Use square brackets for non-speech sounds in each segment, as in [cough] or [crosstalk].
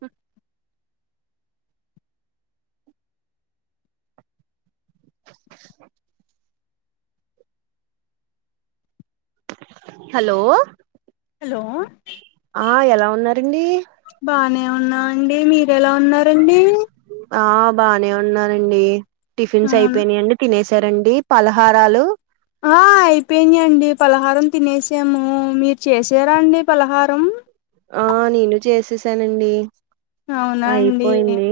మ్ hello hello ఆ ఎలా ఉన్నారండి బానే ఉన్నామండి మీరెలా ఉన్నారండి ఆ బానే ఉన్నానండి టిఫిన్స్ అవును అయిపోయినాయండి, తినసారండి? పలహారాలు ఆ అయిపోయినాయండీ పలహారం తినేసాము మీరు చేసారా అండి పలహారం? ఆ నేను చేసేసానండి అవునా అండి అయిపోయింది.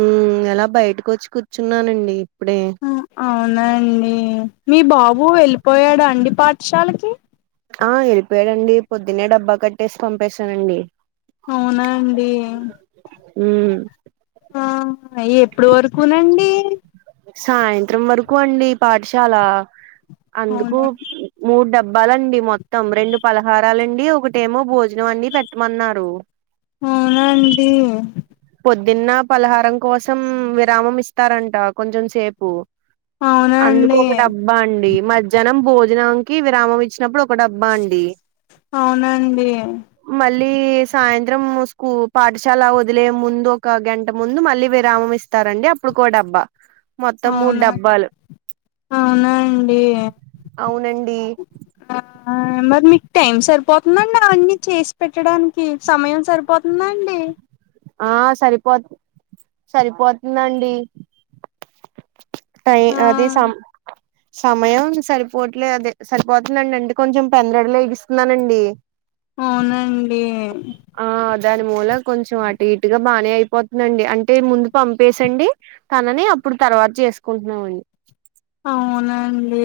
మ్ అలా బయటికి వచ్చి కూర్చున్నానండి ఇప్పుడే మ్ అవునా అండి మీ బాబు వెళ్ళిపోయాడా అండి పాఠశాలకి? ఆ వెళ్ళిపోయాడండి పొద్దునేే డబ్బా కట్టేసి పంపేశానండి అవునా అండి ఉ ఆ ఎప్పుడు వరకునండి సాయంత్రం వరకు అండి పాఠశాల అందుకు అవునండి మూడు డబ్బాలండి మొత్తం రెండు పలహారాలండి ఒకటేమో భోజనం అండి పెట్టమన్నారు అవునా అండి పొద్దున్న పలహారం కోసం విరామం ఇస్తారంట కొంచెం సేపు అందుకు అవునండి ఒక డ బ్బా అండి మధ్యాహ్నం భోజనానికి విరామం ఇచ్చినప్పుడు ఒక డబ్బా అండి అవునండి మళ్ళీ సాయంత్రం స్కూ పాఠశాల వ దిలే ముందు ఒక గంట ముందు మళ్ళీ విరామం ఇస్తారండి అప్పుడుకో డబ్బా మొత్తం మూడు అవునా డబ్బాలు అవునా అండి అవునండి ఆ మరి మీకు టైం సరిపోతుంద అంది అవన్నీ చేసి పెట్టడానికి సమయం సరిపోతుందండి ఆ సరిపోతుం సరిపోతుందండి టై ఆ అదే సం సమయం సరిపోవట్లే అదే సరిపోతుందండి అంటే కొంచెం తొందర [unintelligible] స్తున్నానండి అవునండి ఆ దాని మూల కొంచెం అటు ఇటుగ బానే అయిపో దండి అంటే ముందు పంపేసండి తనని అప్పుడు తర్వాత చేసుకుంటున్నామండి అవునండి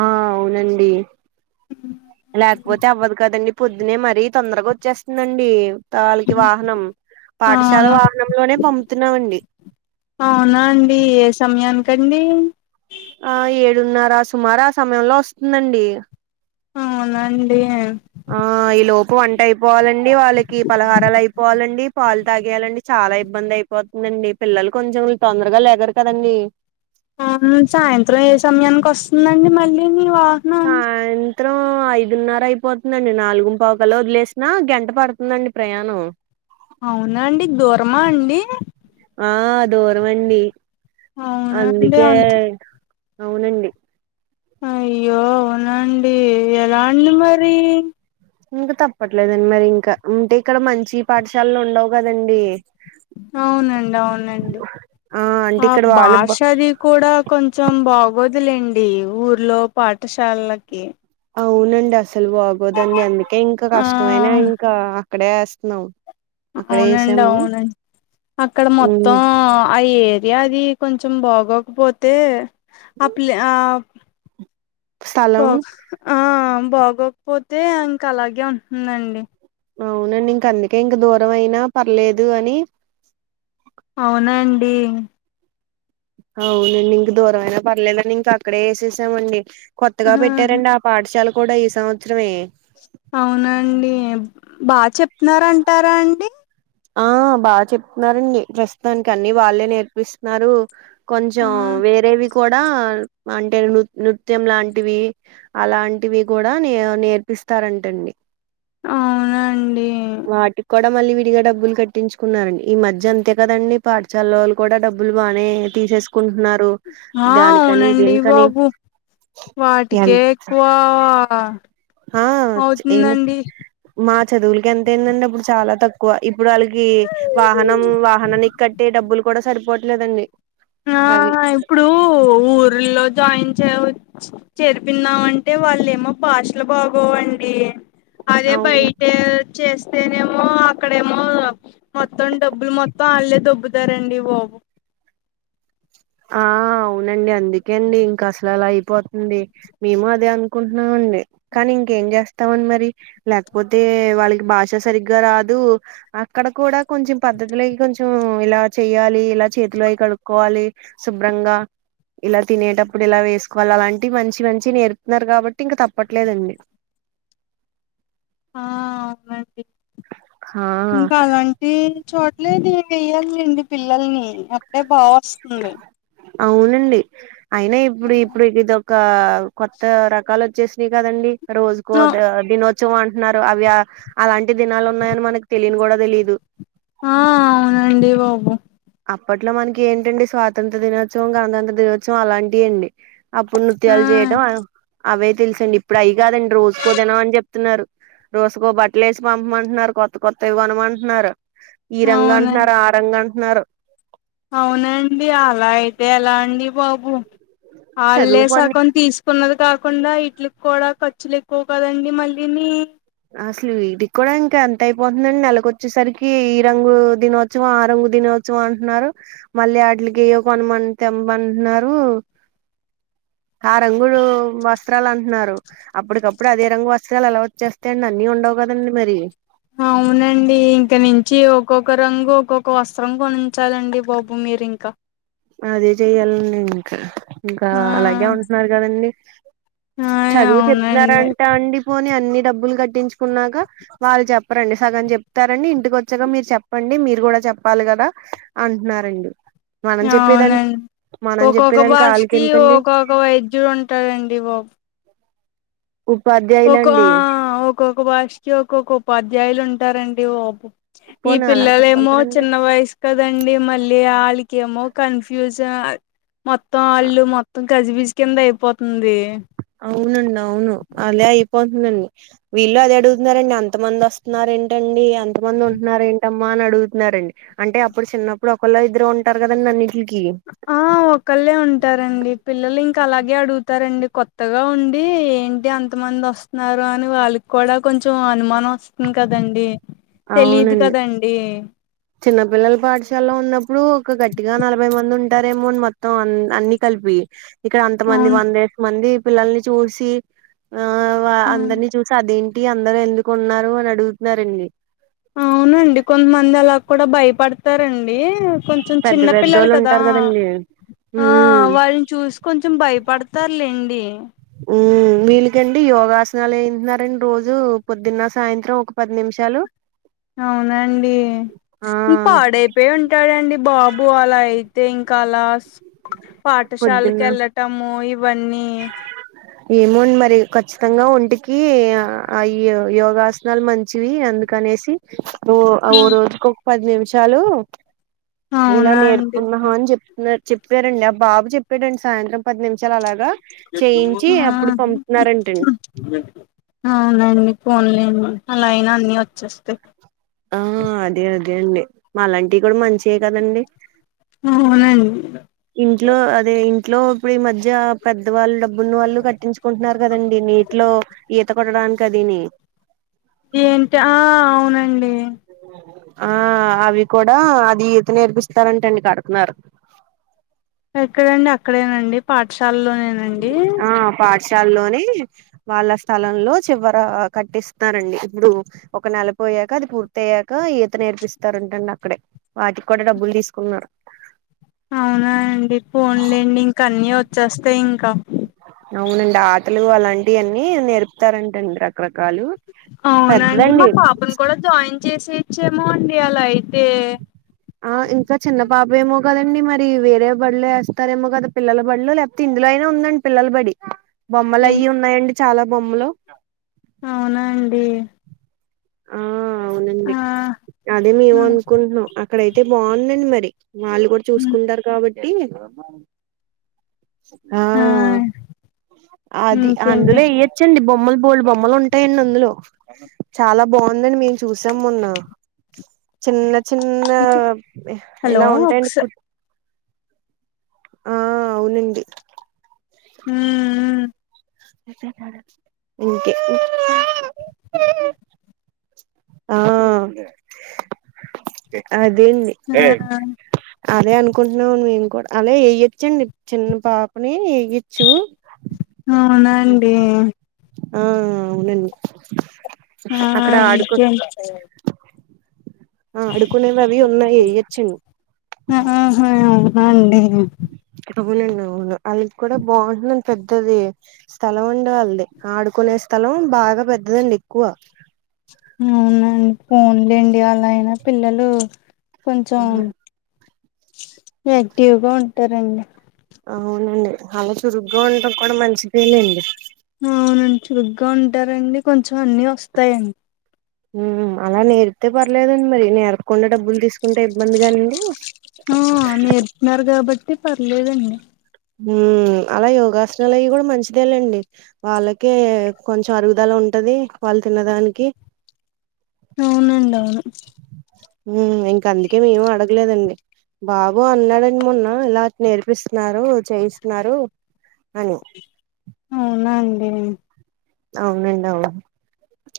ఆ అవునండి ఉ లేకపోతే అవ్వదు కదండి పొద్దునే మరీ తొందరగా వచ్చేస్తుందండి వాళ్ళకి వాహనం పాఠశాల అవును వాహనంలోనే పంపుతున్నామండి అవునా అండి ఏ సమయానికండి ఆ ఏడున్నర సుమారు ఆ సమయంలో వస్తుందండి అవునండి ఆ ఈ లోపు వంట అయిపోవాలండి వాళ్ళకి పలహారాల్ అయిపోవాలండి పాలు తాగెయాలండి చాలా ఇబ్బంది అయి పోతుందండి పిల్లలు కొంచెం తొందరగ లేగరు కదండి సాయంత్రం ఏ సమయానికి వస్తుందండి మళ్ళీ మీ వా [unintelligible] [unintelligible] ఐదున్నర అయిపోతుందండి నాలుగుం పావుకల్ల వదిలేసినా గంట పడుతుందండి ప్రయాణం అ అవునా అండి దూరమా అండి ఆ దూరం అండి అవునండి అందికే అంత అవునండి అయ్యో అవున అండి ఎలా అండి మరి ఇంక తప్పట్లేదండి మరి ఇంక ఉంటే ఇక్కడ మంచి పాఠశాలలు ఉండవు కదండి అవునండి అవునండి అంటే ఆ ఇక్కడ వాళ్ళు బ భాష అది కూడ కొంచెం బాగోదులేండి ఊర్లో పాఠశాలలకి అవునండి అసలు బాగోదండి అందుకే ఇంకా ఆ కష్టమైనా ఇంకా అక్కడే వేస్తున్నాం అక్కడే అవునండి వేసాము అవునండి అక్కడ ఉమ్ మొత్తం ఆ ఏరియా అది కొంచెం బాగోకపోతే ఆ ప్లే ఆ స్థలం బా ఆ బాగోకపోతే ఇంకా అలాగే ఉంటుందండి అవునండి ఇంక అందుకే ఇంక దూరం అయినా పర్లేదు అని అవునా అండి అవునండి ఇంక దూరమైన పర్లేదని ఇంక అక్కడే వేసేసామండి కొత్తగా ఆహా పెట్టారండి పాఠశాల కూడా ఈ సంవత్సరమే అవునండి బాగా చెప్తున్నారా అంటారా అండి ఆ బాగా చెప్తున్నారండి ప్రస్తుతానికి అన్ని వాళ్ళే నేర్పిస్తున్నారు ఆ కొంచెం వేరేవి కూడా అంటే నృ నృత్యం లాంటివి అలాంటివి కూడా నే నేర్పిస్తారంటండి అవునండి వాటికి కూడా మళ్ళీ విడిగా డబ్ డబ్బులు కట్టించుకున్నారండి ఈ మధ్య అంతే కదండి పాఠశాల వాళ్ళు కూడా డబ్బులు బానే తీసేసుకుంటున్నారు ఆ దానికని అవునండి దీనికని బాబు ఎంత వాటికే ఎక్కువ ఆ ఆ ఏమి మా చదువులకి ఎంత అయిందండి అప్పుడు చాలా తక్కువ ఎక్కువ ఇప్పుడు వాళ్ళకి వాహనం వాహనాన్ని కట్టే డబ్బులు కూడా సరిపోవట్లేదండి ఆ అవి ఇప్పుడు ఊర్లో జాయిన్ చేయచ్చు చేరిపిందామంటే వాళ్ళేమో భాషలు బాగోవండి అదే అవును బయట చేస్తేనేమో అక్కడేమో మొత్తం డబ్బులు మొత్తం వాళ్లే దబ్బుతారండి బాబు ఆ అవునండి అందుకే అండి ఇంకా అసలు అలా అయిపోతుంది మేము అదే అనుకుంటున్నామండి కానీ ఇంకేం చేస్తామని మరి లేకపోతే వాళ్ళకి భాష సరిగ్గా రాదు అక్కడ కూడా కొంచెం పద్ధతులయి కొంచెం ఇలా చెయాలి ఇలా చేతులు అయి కడుక్కోవాలి శుభ్రంగా ఇలా తినేటప్పుడు ఇలా వేసుకోవాలి అలాంటివి మంచి మంచి నేర్పుతున్నారు కాబట్టి ఇంక తప్పట్లేదండి ఆ అవునండి ఆ ఇంకా అలాంటి చోట్లే ది వెయ్యాలిండి పిల్లల్ని అప్పుడే బాగా వస్తుంది అవునండి అయినా ఇప్పుడు ఇప్పుడి ద ఒక కొత్త రకాలు వచ్చేసినాయి కదండి రోజుకో దినో చవం అంటున్నారు అవి అలాంటి దినాలు ఉన్నాయని మనకు తెలిను కూడా తెలీదు ఆ అవునండి బాబు అప్పట్లో మనకి ఏంటండి స్వాతంత్ర్య దినోత్సవం గణతంత్ర దినోత్సవం అలాంటివి అండి అప్పుడు ఆ నృత్యాలు చేయడం అవే తెలుసండి ఇప్పుడు అయి కాదండి రోజుకో దినం అని చెప్తున్నారు రోజుకో బట్టలు వేసి పంపమంటున్నారు కొత్త కొత్తయి కొనమంటున్నారు ఈ రంగు అవునం అంటున్నారు ఆ రంగు అంటున్నారు అవునండి అలా అయితే ఎలా అండి బాబు వాళ్లే చదువు పని సకం తీసుకు కున్నది కాకుండా ఇటిలికి కూడా ఖర్చులు ఎక్కువ కదండి మళ్ళీని అసలు వీటికి కూడా ఇంకా ఎంత అయిపోతుందండి నెలకొచ్చేసరికి ఈ రంగు దినోత్సవ ఆ రంగు దినో చవం అంటున్నారు మళ్ళీ అడ్లికి ఒక వన్మంత్ తెంబంటున్నారు ఆ రంగులు వస్త్రాలు అంటున్నారు అప్పటికప్పుడు అదే రంగు వస్త్రాలు ఎలా వచ్చేస్ అంతేండి అన్నీ ఉండవు కదండి మరి అవునండి ఇంక నుంచి ఒక్కొక్క రంగు ఒక్కొక్క వస్త్రం కొనించాలండి బాబు మీరు ఇంకా అదే చెయ్యాలండి ఇంకా ఇంకా ఆ అలాగే ఉంటున్నారు కదండి ఆ చదువు అవునండి చెప్తున్నారంట అండి పో అన్ని డబ్బులు కట్టించుకున్నాగా వాళ్ళు చెప్పరండి సగం చెప్తారండి ఇంటికి వచ్చగా మీరు చెప్పండి మీరు కూడా చెప్పాలి గదా అంటున్నారండి మనం చెప్ అవునండి ఒక్కొక్క బాష్కి ఎందుకండి ఒక్కొక్క వైద్యుడు ఉంటాడండి బాబు ఉపాధ్య ఒకా ఆ ఒక్కొక్క భాషకి ఒక్కొక్క ఉపాధ్యాయులు ఉంటారండి ఓపు ఈ పోనీ అలా పిల్లలు చెప్పాలి ఏమో కదండి చిన్న వయసు కదండి మళ్లీ ఆళ్ళకేమో కన్ఫ్యూజన్ మొత్తం ఆళ్ళు మొత్తం గజిబిజి కింద అయిపోతుంది అవునండి అవును అలా అయిపోతుందండి వీళ్ళు అదే అడుగుతున్నారండి అంతమంది వస్తున్నారేంటండీ అంతమంది ఉంటున్నారు ఏంటమ్మా అని అడుగుతున్నారండి అంటే అప్పుడు చిన్నప్పుడు ఒకళ్ళో ఇద్దరు ఉంటారు కదండి అన్నింటిలికి ఒకల్లే ఉంటారండి పిల్లలు ఇంకా అలాగే అడుగుతారండి కొత్తగా ఉండి ఏంటి అంతమంది వస్త్ న్నారు అని వాళ్ళకి కూడా కొంచెం అనుమానం వస్తుంది కదండి తెలీదు అవునండి కదండి చిన్నపిల్లల పాఠశాలలో ఉన్నప్పుడు ఒక గట్టిగా నలభై మంది ఉంటారేమోని మొత్తం అన్ని కలిపి ఇక్కడ అంతమంది అవును వందేసి మంది పిల్లల్ని చూసి ఆ అందరిని చూసి అది ఈ అందరు ఎందుకున్నారు అని అడుగుతున్నారండి అవునండి కొంతమంది అలా కూడా భయపడతారండి కొం కొంచం పెద్ద చిన్న పిల్లలు పెద్దోళ్ళు కదా ఉంటారు కదండి ఆ ఉమ్ వాల్ చూసి కొంచెం భయపడతారులేండి మ్మ్ వీళ్ళకండి యోగాసనాలు వేయితూన్నారండి రోజు పొద్దున సాయంత్రం ఒక పది నిమిషాలు హమ్ అవునాండి పాడై అదే అంటాడండీ బాబు అలా అయితే ఇంకా అలాస్ పాఠశాలకి పొద్దున్న వెళ్ల టం ఇవి అన్నీ ఏమోండి మరి ఖచ్చితంగా ఒంటికి అయ్యో యోగాస్ నాలు మంచివి అందుకనేసి రో ఓ రోజుకు ఒక పది నిమిషాలు ఇలా అవునా అండి నేర్పుకున్నాం అని చెప్ ఇలా చెప్పారండి ఆ బాబు చెప్పాడండి సాయంత్రం పది నిమిషాలు అలాగా చేయించి ఆ అప్పుడు పంపుతున్నారంటండి అవునండి ఫోన్లేండి అలా అయినా అన్ని వచ్చేస్తాయి ఆ అదే అదే అండి మాలాంటివి కూడా మంచియే కదండి అవునండి ఇంట్లో అదే ఇంట్లో ఇప్పుడు ఈ మధ్య పెద్దవాళ్ళు డబ్బున్న వాళ్ళు కట్టించు కుంటున్నారు కదండి నీట్లో ఈత కొట్టడానికి అది ని ఏంటా ఆ అవునండి ఆ అవి కూడా అది ఈత నేర్పిస్తారంటండి కడుతున్నారు ఎక్కడండి అక్కడేనండి పాఠశాలలోనేనండి ఆ పాఠశాల్లోనే వాళ్ళ స్థలంలో చివర కట్టిస్తున్నారండి ఇప్పుడు ఒక నెల పోయాక అది పూర్తి అయ్యాకా ఈత నేర్పిస్తారంటండి అక్కడే వాటికి కూడా డబ్బులు తీసుకున్నారు. అవునా అండి ఫోన్లేండి ఇంక అన్నీ వచ్చేస్తాయ్ ఇంకా అవునండి ఆటలు అలాంటియన్నీ నేర్పుతారంటండి రకరకాలూ అవునండి మా పాపను కూడా జాయిన్ చేసేయచ్చు ఏమో అండి అలా అయితే ఆ ఇంకా చిన్న పాపేమో కదండి మరీ వేరే బల్లో వేస్తారేమో కద పిల్లల బల్లో లేకపోతే ఇందులో అయినా ఉందన్ పిల్లల్ బడి బొమ్మలు అయ్యి ఉన్నాయండి చాలా బొమ్మలు అవునా అండీ ఆ అవునండి ఆ అదే మేము అనుకుంటున్నాం అక్కడయితే బావుందడి మరి వాళ్ళు కూడ చూసుకుంటారు కాబట్టీ ఆ అది ఇంకేంటి అందులో ఇయప్ చ్చండి బొమ్మలు బోల్డ్ బొమ్మలు ఉంటాయండి అందులో చాలా బాందండి మీల్స్ చూసాం మొన్నా చిన్న చిన్నా హలో ఇలా ఉంటాయండి ఒకస కుట్ ఆ అవునండి హ ఓకే ఆ అదేంది మ్మ్ ఆ అదే అనుకుంటున్నాము మేము కూడా అదే వేయొచ్చండి చిన్న పాపనీ వేయచ్చూ అవునా అండీ ఆ అవునవునండి ఆ అయితేం ఆ అడుకునేది అదీ అయినా ఏయొచ్చేమో ఆ అయిండేమో అవ్వలేదు ఇంగా ఊర్లో ఆల్లది కూడా బావుంటుందండి పెద్దదీ స్థలం ఉండే వాల్దీ ఆడుకునే స్థలం బాగ పెద్దదండి ఎక్కువ ఇంగ అవునా అండి ఫోన్లేండి అలా అయినా పిల్లలూ కొంచెం యాక్టివ్గా ఉంటరండి. అవున్లే అలా చురుగ్గా ఉండటం కూడా మంచిదే లేండి అవునండి చురుగ్గా ఉంటారండి కొంచెం అన్నీ వస్తాయండి ఊ అలా నేర్పితే పర్లేదండి మరి నేర్పకుండా డబ్బులు తీసుకుంటే ఇబ్బంది కానీండీ ఆ నేర్పినారు కాబట్టి పర్లేదండి. ఊ అలా యోగాసనాలు అయ్ కూడా మంచిదేలేండి వాళ్ళకే కొంచెం అరుగుదల ఉంటదీ వాళ్ళు తిన్నదానికీ అవునండి అవును ఊ ఇంక అందుకే మేము అడగలేదండి బాబో అన్నాడని మొన్నా ఇలా నేర్పిస్తున్నారు చేయిస్తున్నారు అనీ అవునా అండి అవునండి అవును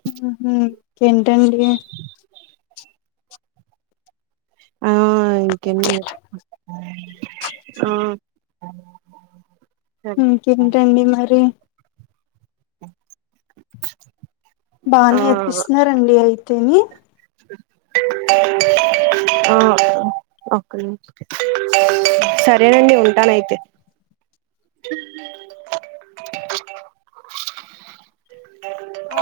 ఊహు ఇంకేంటండి ఆ ఇంకేం లేదు చెప్పు ఆ సరే ఇంకేంటండి మరీ [unintelligible] బా ఆ నేర్పిస్తున్నారండి అయితేనీ ఆ [unintelligible] ఆ ఒక్క నిమిషం సరేనండి ఉంటానయితే ఆ